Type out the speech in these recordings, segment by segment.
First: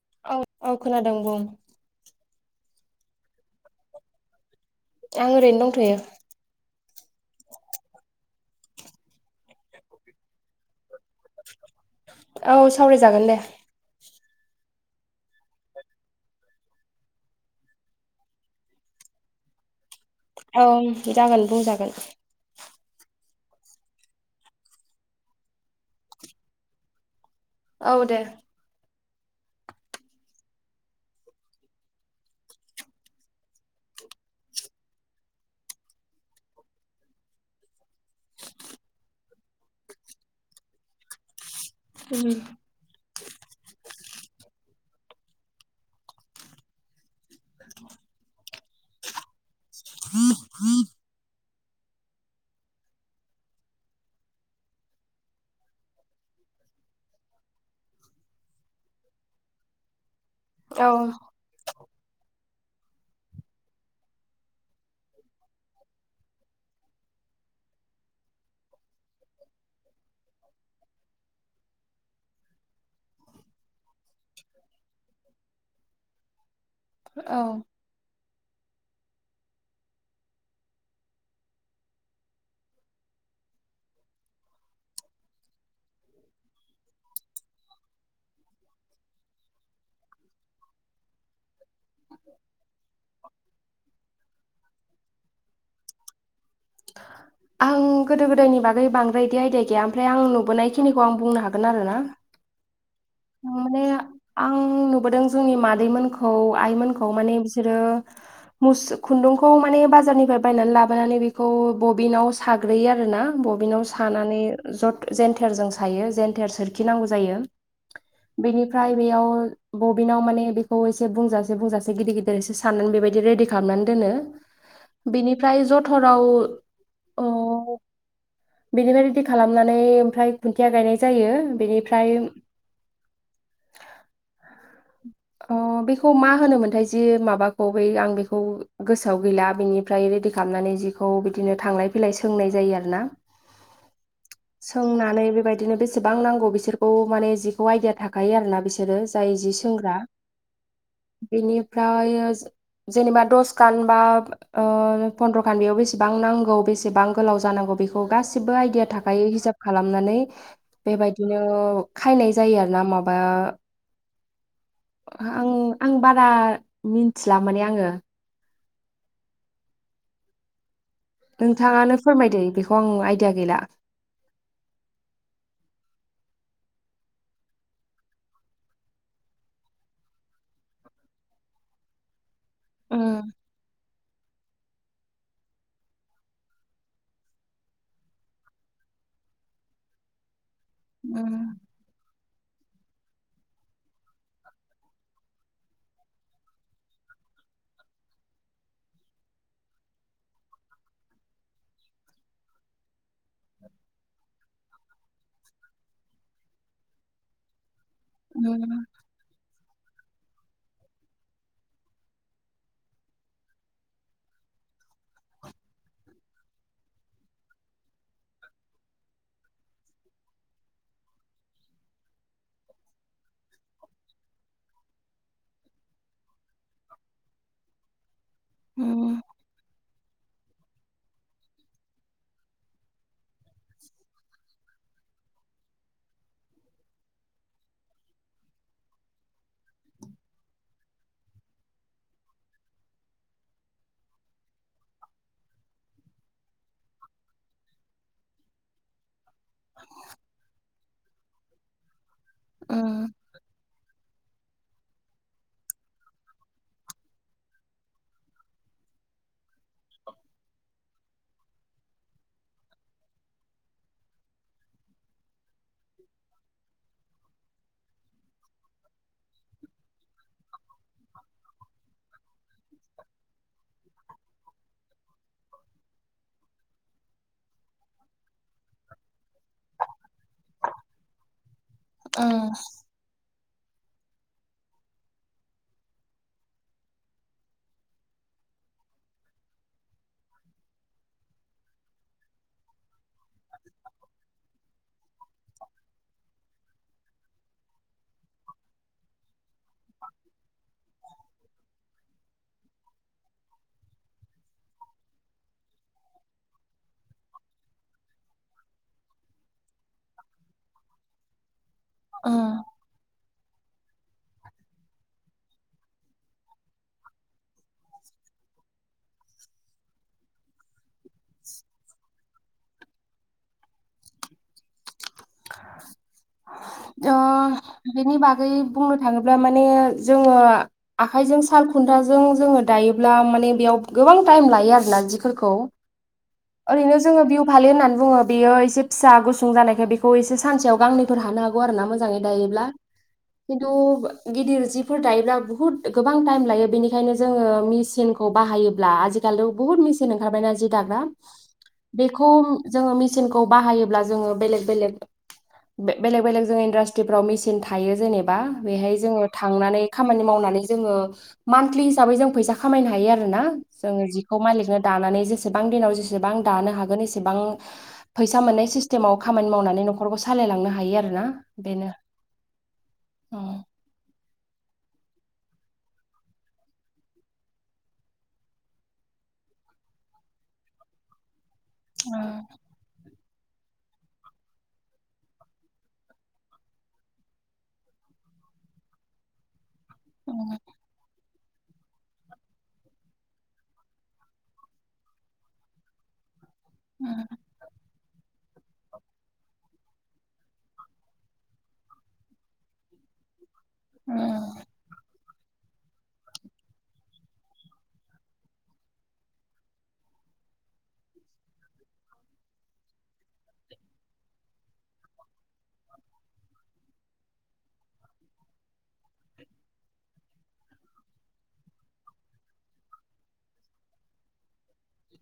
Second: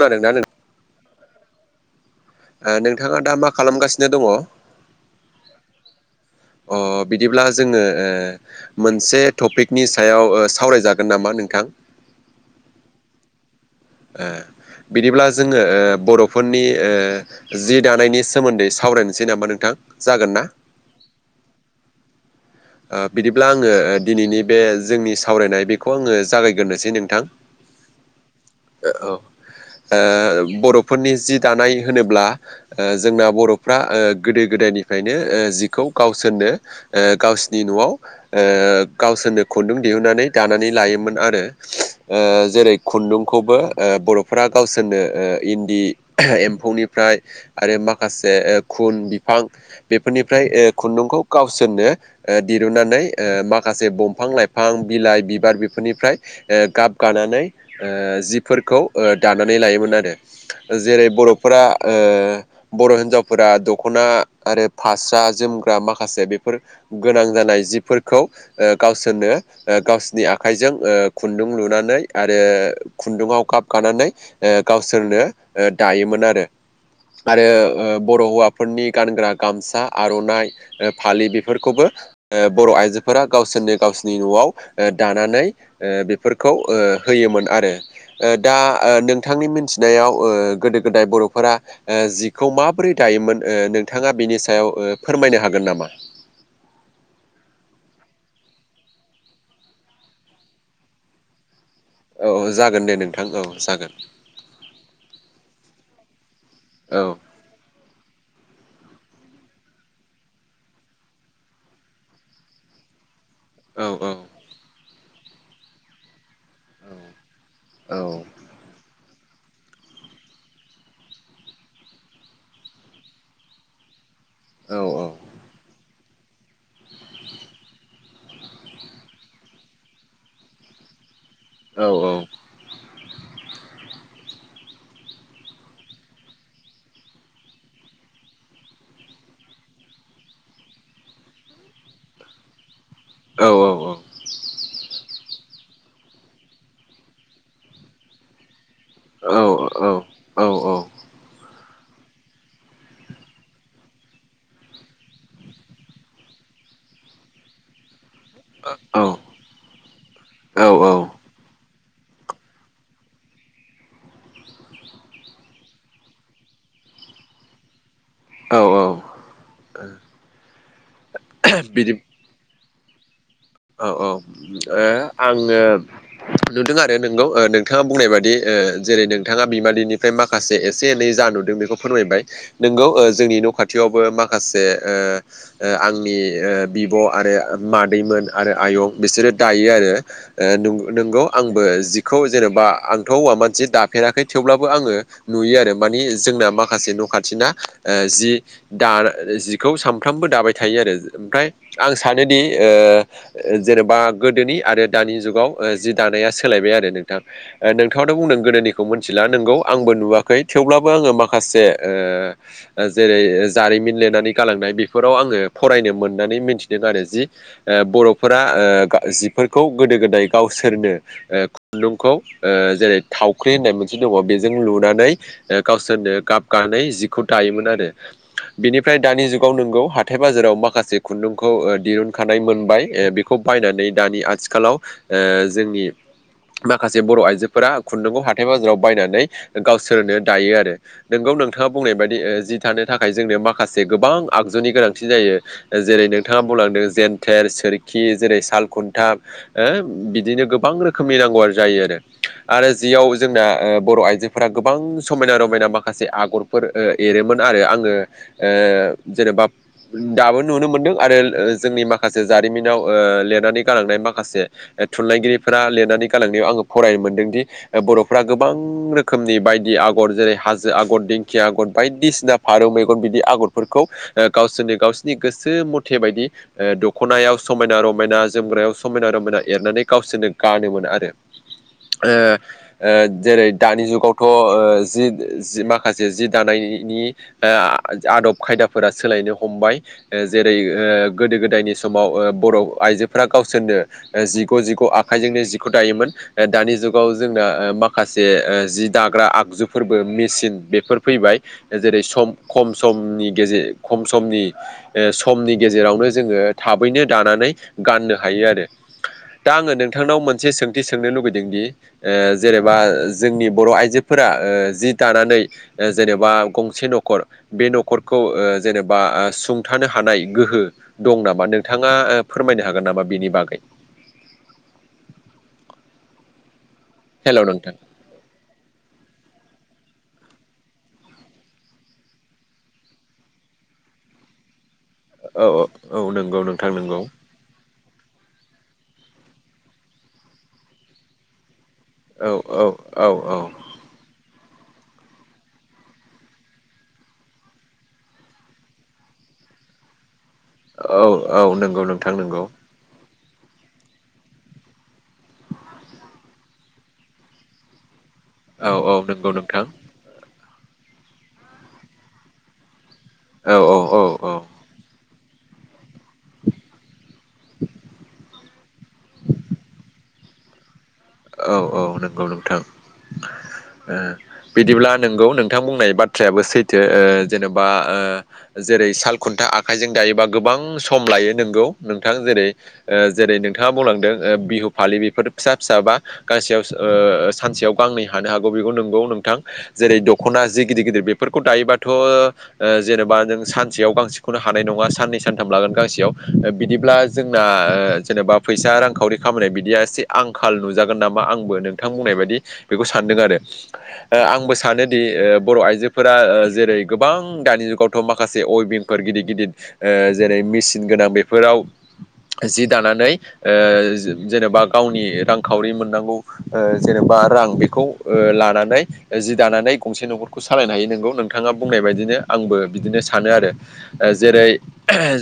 खोनादोंना औ नों औ खोनादों बुं। ओ नोंथाङा दा मा खालामगासिनो दङ? आं ओरैनो दंथ'यो। अ बिदिब्ला जोङो ओ मोनसे टपिकनि सायाव सावराय जाग गोन‌ नामा नोंथां? सावराय जागोन दे। बिदिब्ला जोङो बर'फोरनि ओ जि दानायनि सोमोन्दै सावराय नोसै नामा नोंथां? जागोन ना औ जागोन बुंजागोन। ओ बिदिब्ला आङो दिनैनि बे जोंनि सावरायनाय बेखौ आङो जागायग्रोनोसै नोंथां। औ दे। औ ओ बर'फोरनि जि दानाय होनोब्ला ओ जोंना बर'फ्रा ओ गोदो गोदाय निफ्रायनो जिखौ गावसोरनो गावसि नि न'आव ओ गावसोरनो खुन्दुं दिहुननानै दानानै लायोमोन आरो। ओ जेरै खुन्दुंखौबो बर'फोरा गावसो रनो ओ इन्दि एम्फौनिफ्राय आरो माखासे खुन बिफां बेफोरनिफ्राय ओ खुन्दुंखौ गावसोरनो दिरुननानै माखासे दंफां लाइफां बिलाइ बिबार बेफोरनिफ्राय गाब गाना नै जिफोरखौ दानानै लायोमोन आरो औ जेरै बर'फोरा ओ बर' हिनजावफोरा दख'ना आरो फास्रा जोमग्रा माखासे बेफोर गोनां जानाय जिफोरखौ गावसोरनो गावसोरनि आखाइजों खुन्दुं लुना नै आरो खुन्दुंआव गाब गानानै गावसोरनो दायोमोन आरो। औ आरो बर' हौवाफोरनि गानग्रा गामसा आर'नाइ फालि बे बेफोरखौबो बर' आइजोफोरा गावसोरनो गावसोरनि न'आव दानानै बेफोरखौ होयोमोन आरो दा नोंथांनि मिथिनायाव गोदो गोदाय बर'फो रा जिखौ माबोरै दायोमोन नोंथाङा बेनि सायाव फोरमायनो हागोन नामा? आं गोदो गोदायनि बागै बांद्राय बिदि आयदिया गैया ओमफ्राय आं नुबोनायखिनिखौ आं बुंनो हा औ जागोन दे नों माने आं नुबोदों जोंनि मादैमोनखौ औ आइमोनखौ माने बिसोरो मुस खुन्दुंखौ माने बाजारनिफ्राय बायनानै लाबोनानै बेखौ बबिनाव साग्रोयो आरोना। औ बबिनाव सानानै ज जेेनथेरजों सायो जेेनथेर सोरखि नांगौ जायो। औ बेनिफ्राय बेयाव बबिनाव माने बेखौ एसे बुंजासे बुंजासे गिदिर गिदिर एसे साननानै बेबायदि रेडि खालामनानै दोनो औ बिनिफ्राय जथराव बेनिफ्राय रेडि खालामनानै ओमफ्राय खुन्थिया गायनाय जायो औ बेनिफ्राय अ बेखौ मा होनोमोनथाय जि माबाखौ बै आं बेखौ गोसोआव गैला बि निफ्राय रेडि खालामनानै जिखौ बिदिनो थांलाय फैलाय सोंनाय जायो आरो ना औ सोंनानै बे बायदिनो बेसेबां नांगौ बिसोरखौ माने जिखौ आइदिया थाखायो आरोना बिसोरो जाय जि औ सोंग्रा औ बेनिफ्राय जेनेबा दसखान बा फन्द्र'खान बेयाव बेसेबां नांगौ बेसेबां गोलाव जानांगौ बे खौ गासिबो आइडिया थाखायो हिसाब खालामनानै बेबायदिनो खायनाय जायो आरोना माबा आं आं बारा मिन्थिला माने आङो औ औ बिदि नोंथाङानो फोरमायदों बिदिखौ आं आइ औ औ आङो नुदों आरो नोंगौ नोंथाङा बुंनाय बादि जेरै नोंथाङा बिमादैनिफ्राय माखासे एसे एनै जा नुदों बेखिनिखौ फोरमायबाय नंगौ उम जोंनि न' खाथियाव बो माखासे आंनि बिब' आरो मादैमोन आरो आयं बिसोरो दायो आरो उम नंगौ आंबो जि खौ जेनेबा आंथ' हौवा मानसि दाफेराखै थेवब्लाबो आङो नुयो आरो माने जोंना माखासे न' खाथिना जिखौ सामफ्रोमबो दाबाय थायो आरो ओमफ्राय आं सा थानोदि जेनेबा गोदोनि आरो दानि जुगाव जि दानाया सोलायबाय आरो नोंथांों खोथााव' बुंदों उम गोदोनिखौ मिन्थिला नोंगौ आंबो नुवाखै थेवब्लाबो आङो माखासे जेरै जारिमिन लिरनानै गालांदों बेफोराव आङो फरायनो मोननानै मिथिदों आरो जि बर'फोरा जिफोरखौ गोदो गोदाय गावसोरनो खुन्दुंखौ जेरै थावख्रि होननाय मोनसे दङ बेजों लुनानै गावसोरनो गाब गानै जिखौ दायोमोन आरो बिनिफ्राय उम दानि जुगाव नोंगौ हा हााइ बाजाराव माखासे खुन्दुंखौ दहिरुन ख मोनबाय बेखौ बायनानै दानि आथिखालाव जोंनि माखासे बर' आइजोफोरा खुन्दुंखौ हाथथाय बाजाराव बायनानै गावसोरनो दायो आरो नोंगौ नोंथाङा बुंनाय बायदि जि थानो थाखाय जोंनो माखासे गोबां आगजुनि गोनांथि जायो जेरै नोंथाङा न बुंलांदों जेन थेर सोरखि जेरै साल खन्थाब बिदिनो गोबां रोखोमनि नांगौ आरो जायो आरो आरो उम जियाव जोंना बर' आइजोफोर फोर गोबां समायना रमायना माखासे आगरफोर एरोमोन आरो आङो जेनेा दाबो नुनो मोनदों आरो जोंनि माखासे माखासे जारिमिनाव लिरनानै गालांनाय माखासे थुनलाइगिरिफोरा लिरनानै गालांनायाव आङो फरायोम मोनदोंदि बर'फ्रा गोबां रोखोमनि बायदि आगर जेरै हाजो आगर दिंखिया आगर बायदि बायदिसिना फारौ मेगन बिदि आगरफोरखौ गावसोरनो गावसोरनि गोसो मथे बायदि खनायाव समायना रमायना जोमग्रायाव समायना रमायना एरनानै गावसोरनो गानो मोनो आरो उम जेरै दानि जुगावथ' जि माखासे जि दानायनि आदब खायदा फोर सोलायनो हमबाय जेरै गोदो गोदायनि समाव बर' आइजोफोरा गावसोरनो जिगु जिगु आखाइजोंनो जिखौ दायोमोन दानि जाव जोंना माखासे जि दाग्रा आगु फोरबो मेचन बेफोर फैबाय जेरै सम खम समनि गेजेर खम समनि समनि गेजेरावनो जोङो थाबैनो दानानै गाननो हायो आरो दा आङो नोंथांनाव मोनसे सोंथि सोंनो लुबैदों दि? उम जेनेबा जोंनि बर' आइजोफोरा जि दानानै जेनेबा गंसे न'ख बे न'खौ जेनेबा सुंथानो हानाय गोह द ा नोंथाङा फोरमायनो हागोन नामा बेनि बागै हेल' नोंथां बेनि बागै बुंनो थाङोब्ला माने जोङो आखाइजों साल खुन्थाजों जोङो दायोब्ला माने बेयाव गोबां टाइम लायो औ आरो औ औ नंगौ नोंथां ओैनो नंगौ जोङो बि फालि होननानै बुङो बेयो एसे फिसा गुसुं जानायखाय बेखौ एसे सानसेयाव गांनैफोर हानो हागोन आरोना मोजांङै औ औ दायोब्ला औ खिनथु गिदिर जिफोर दायोब्ला बुहुत गोबां टाइम लायो बेनिखायनो जोङो मेचनखौ बाहायोब्ला आजिखालि' बुहुत ब मिचन ओंखारबायना जि दाग्रा औ औ नंगौ नोंथां बेखौ नंगौ जोंङो मिसिनखौ बाहायोब्ला जोंङो बेलेख बेलेख जोंङो इन्डास्ट्रिफ्राव मेसिन थायो जेनेबा औ औ बेहाय जोङो नंगौ नोंथां थांनानै खामानि मावनानै जोंङो मानथलि हिसाबै जों फैसा खामनो हायो आरोना औ औ जों औ औ जिखौ मालिकनो दानानै ज एसेबां दिनाव जेसेबां दानो हागोन एसेबां फैसा मोननाय सिस्टेमाव खामानि मावनानै नख न'खरखौ सालायलांनो हायो आरो ना औ औ नंगौ नोंथां औ बिदिब्ला नोंगौ नोंथां बुंनाय बाथ्रायाबो सैथो जेन'बा जेरै साल खुन्था आखाइजों जायोबा गोबां सम लायो नोंगौ नोंथां उम जेरै जेरै नोंथाङा बुंलांदों बिहु फालि बेफोर फिसा फिसाबा गांसेयाव सानसेयाव गांनै हानो हागौ बेखौ नोंगौ नोंथां जेरै दख'ना जि गिदिर गिदिर बे फोरखौ दायोबाथ' ओ- जेनेबा नों सानसेयाव गांसेखौनो हानाय नङा साननै सानथाम लागोन गांसेयाव बिदिब्ला जोंना ओ- जेनेबा फैसा रांखावरि खामनाय बिदिया एसे आंखाल नुज जागोन नामा आंबो नोंथां बुंनाय बायदि बेखौ सानदों आरो आंबो उम सानो दि ओ- बर' आइजोफोरा ओ- जेरै गोबां दानि जुगावथ' माखासे अइभिंफोर गिदिर गिदिर ओ- जेरै मेचन गोनां बेफोराव जि दानानै ओ- जेनेबा गावनि रां खावरि ओ- मोननांगौ जेनेबा रां बेखौ ओ- लानानै जि दानानै गंसे न'खौ सालायनो हायो नोंगौ नोंथाङा बुंनाय बायदिनो आंबो बिदिनो सानो आरो ओ- जेरै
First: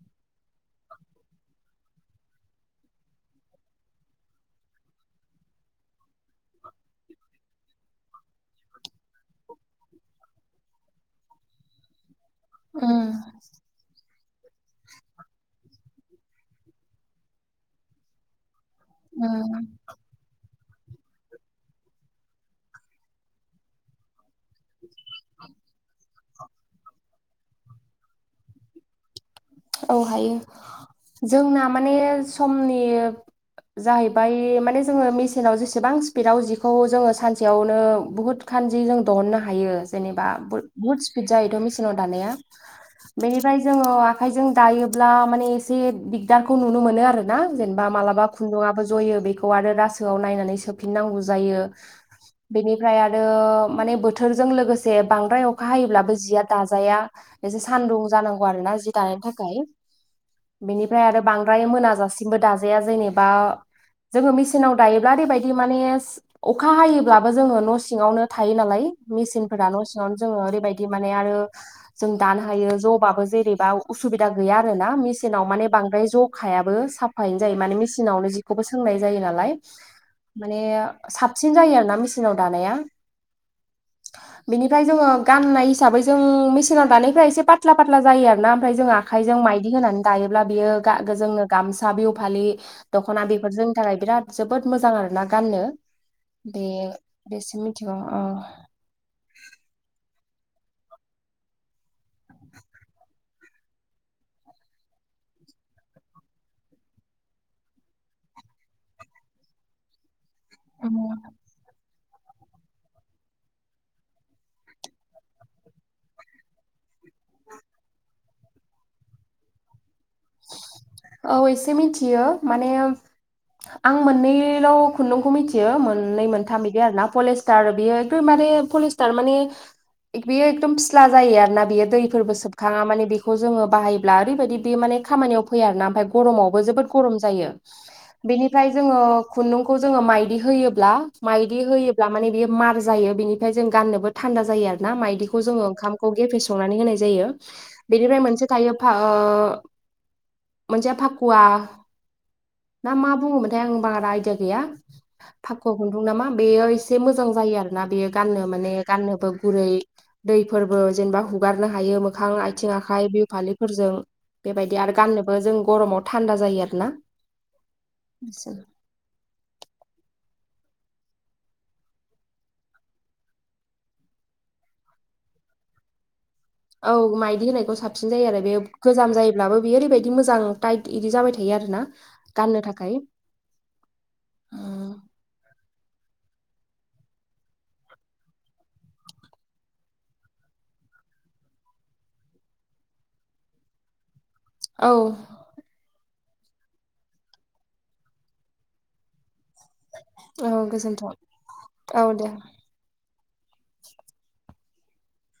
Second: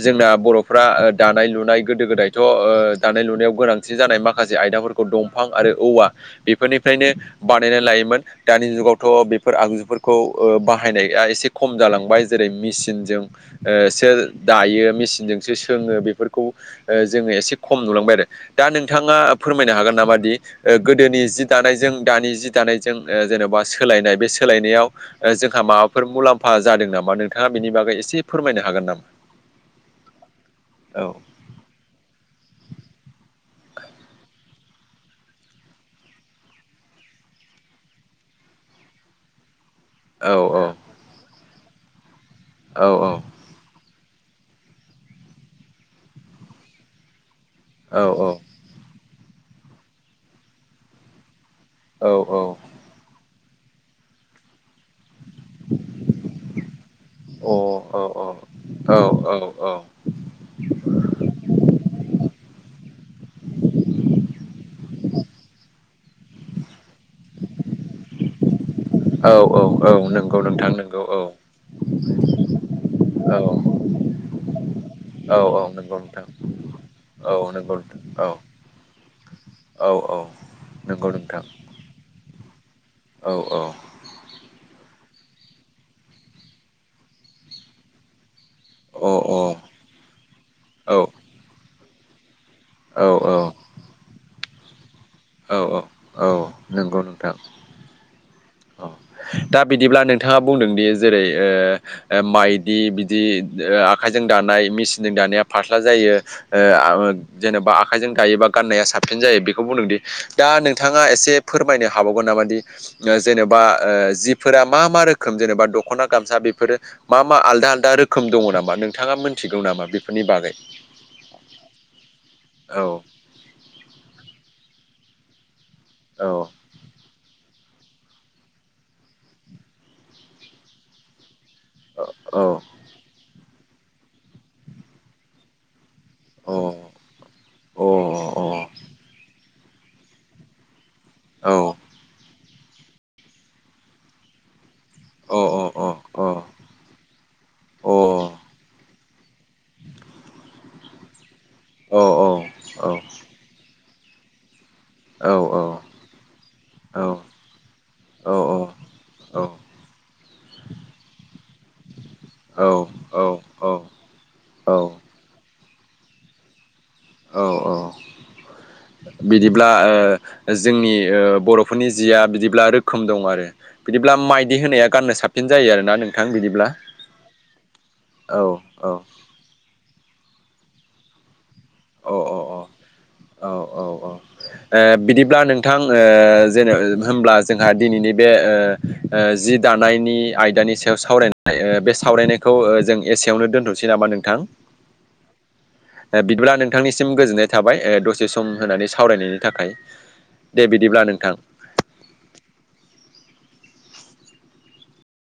जोंना द बर'फ्रा ओ- दानाय लुनाय गोदो गोदायथ' ओ- दानाय लुनायाव गोनांथि जानाय माखासे आयदाफोरखौ दंफां आरो औवा बेफोरनिफ्रायनो बानायनानै लायोमोन दानि जुगावथ' बेफोर आगजुफोर फोरखौ ओ- बाहायनाया एसे खम जालांबाय जेरै उम मेसिनजों ओ- स दायो मेसिनजोंसो सोङो बेफोरखौ ओ- जोङो एसे खम नुलांबाय आरो दा नोंथाङा उम फोरमायनो हागोन नामा दि गोदोनि जि दानायजों दानि जि दानायजों ओ- जेन'बा सोलायनाय बे सोलायनायाव जोंहा माबाफोर मुलाम्फा जादों नामा नोंथाङा बेनि बागै एसे फोरमायनो हागोन नामा? औ हायो औ जोंना माने समनि जाहैबाय माने जोङो मेचनाव जेसेबां स्पिदाव जिखौ जोङो सानसेयावनो बुहुत खन जि जों दिहुननो हायो जेनेबा औ बुहुत स्पिद जायोथ' मिसिनाव दानाया औ बेनिफ्राय जोङो आखाइजों दायोब्ला माने एसे दिगदारखौ नुनो मोनो आरो ना जेनेबा औ अ औ मालाबा औ खुन्दुाबबो जयो बेखौ आरो रासोआव नायनानै सोफिननांगौ जायो बेनिफ्राय आरो माने बोथोरजों लोगोसे बांद्राय अखा हायोब्लाबो जिया दाजाया एसे सानदुं जानांगौ आरो ना जि दानायानो थाखाय बेनिफ्राय आरो बांद्राय मोनाजासिमबो दाजाया जेनेबा जोङो मेचनाव दायोब्ला ओरैबायदि माने अखा हायोब्लाबो जोङो न' सिङावनो थायो नालाय औ मेसिनफोरा न' औ सिङावनो जोङो नंगौ नोंथां ओरैबायदि नंगौ माने औ आरो जों दानो हायो जबाबो औ जेरैबा उसुबिदा गैया आरो ना औ मेसिनाव औ माने नंगौ बांद्राय नोंथां जखायाबो साफायैनो औ जायो नंगौ माने मेसिनावनो नोंथां जिखौबो सोंनाय जायो नालाय। औ औ माने नंगौ नोंथां साबसिन जायो आरोना मेचिनाव दानाया अ बेनिफ्राय जोङो गाननाय हिसाबै जों मेसिनाव दानायफ्रा एसे पत्ला फात्ला जायो आरो ना ओमफ्राय जों अ आखाइजों माइदि होनानै दायोब्ला बियो जोंनो गामसा बिहु फालि औ औ दख'ना औ बेफोर जोंनि थाखाय बिराद जोबोद मोजां आरो। ना औ गाननो औ बे नंगौ नोंथां बेसम मिथिगौ औ औ दा बिदिब्ला नों थाङा बुंदों दि जेरै ओ- माइदि बिदि आखाइजों दानाय मेसिनजों दा नाया फास्ला जायो ओ आ ओ जेन'बा आखायजों गायोबा गाननाया साबसिन जायो बेखौ बुंदोंदि दा नोंथाङा एसे फोरमायनो हाबावगोन नामादि जेनेबा ओ जिफोरा मा मा रोखोम जेनेबा दख'ना गामसा बेफोरो मा मा आलदा आलदा रोखोम दङ नामा नोंथाङा मोनथिगौ नामा बेखौ? औ एसे मिथियो माने औ आं मोननैल' खुन्दुंखौ मिथियो मोननै औ मोनथाम बिदि आरो ना फलेज स्थार माने बियो फिस्ला जायो आरोना बेयो दैफोरबो औ सोबखाङा माने बेखौ जोङो बाहायोब्ला ओरैबायदि बे माने खामानियाव फैया आरोना ओमफ्राय औ गरमावबो जोबोद अ गरम जायो अ अ बेनिफ्राय औ जोङो खुन्दुंखौ जोङो मायदि होयोब्ला माइदि होयोब्ला माने बेयाव मार जायो बेनिफ्राय जों गाननोबो थान्दा जायो आरो ना अ माइदिखौ जोङो अ ओंखामखौ अ गेफे अ संनानै होनाय जायो अ औ बेनिफ्राय मोनसे थायो खुवा ना मा बुङोमोनथाय आं बारा आयदिया गैया औ फाखु खुन्दुं नामा बेयो एसे मोजां जायो आरो ना बेयो गाननो माने गाननोबो गुरै दैफोरबो जेनेबा हुगारनो हायो मोखां औ आथिं आखाइ बिहु फालिफोरजों बेबायदि आरो गाननोबो जों गरमाव थान्दा जायो आरो ना औ औ बिदिब्ला ओ जोंनि ओ बर'फोरनि जिया बिदिब्ला रोखोम दं आरो बिदिब्ला माइदि होनाया गाननो साबसिन जायो आरो ना नों औ माइदि होनायखौ साबसिन जायो आरो औ बे औ गोजाम जायोब्लाबो बे ओैबायदि मोजां टाइट इदि जाबाय था यो आरोना औ गाननो थाखाय औ बिथां ओ जेनेब होनोमब्ला जोंहा दिनैनि बे ओ ओ जि दानायनि आयदा नि सायाव सावरायनाय बे सावरायनायखौ जों एसेयावनो दोनथ'सै नामा नोंथां औ बिदिब्ला नोंथांनिसिम गोजोननाय थाबाय। ओ दसे सम होननानै सावरायनायनि थाखाय औ दे बिदिब्ला गोजोनथों नोंथां। औ दे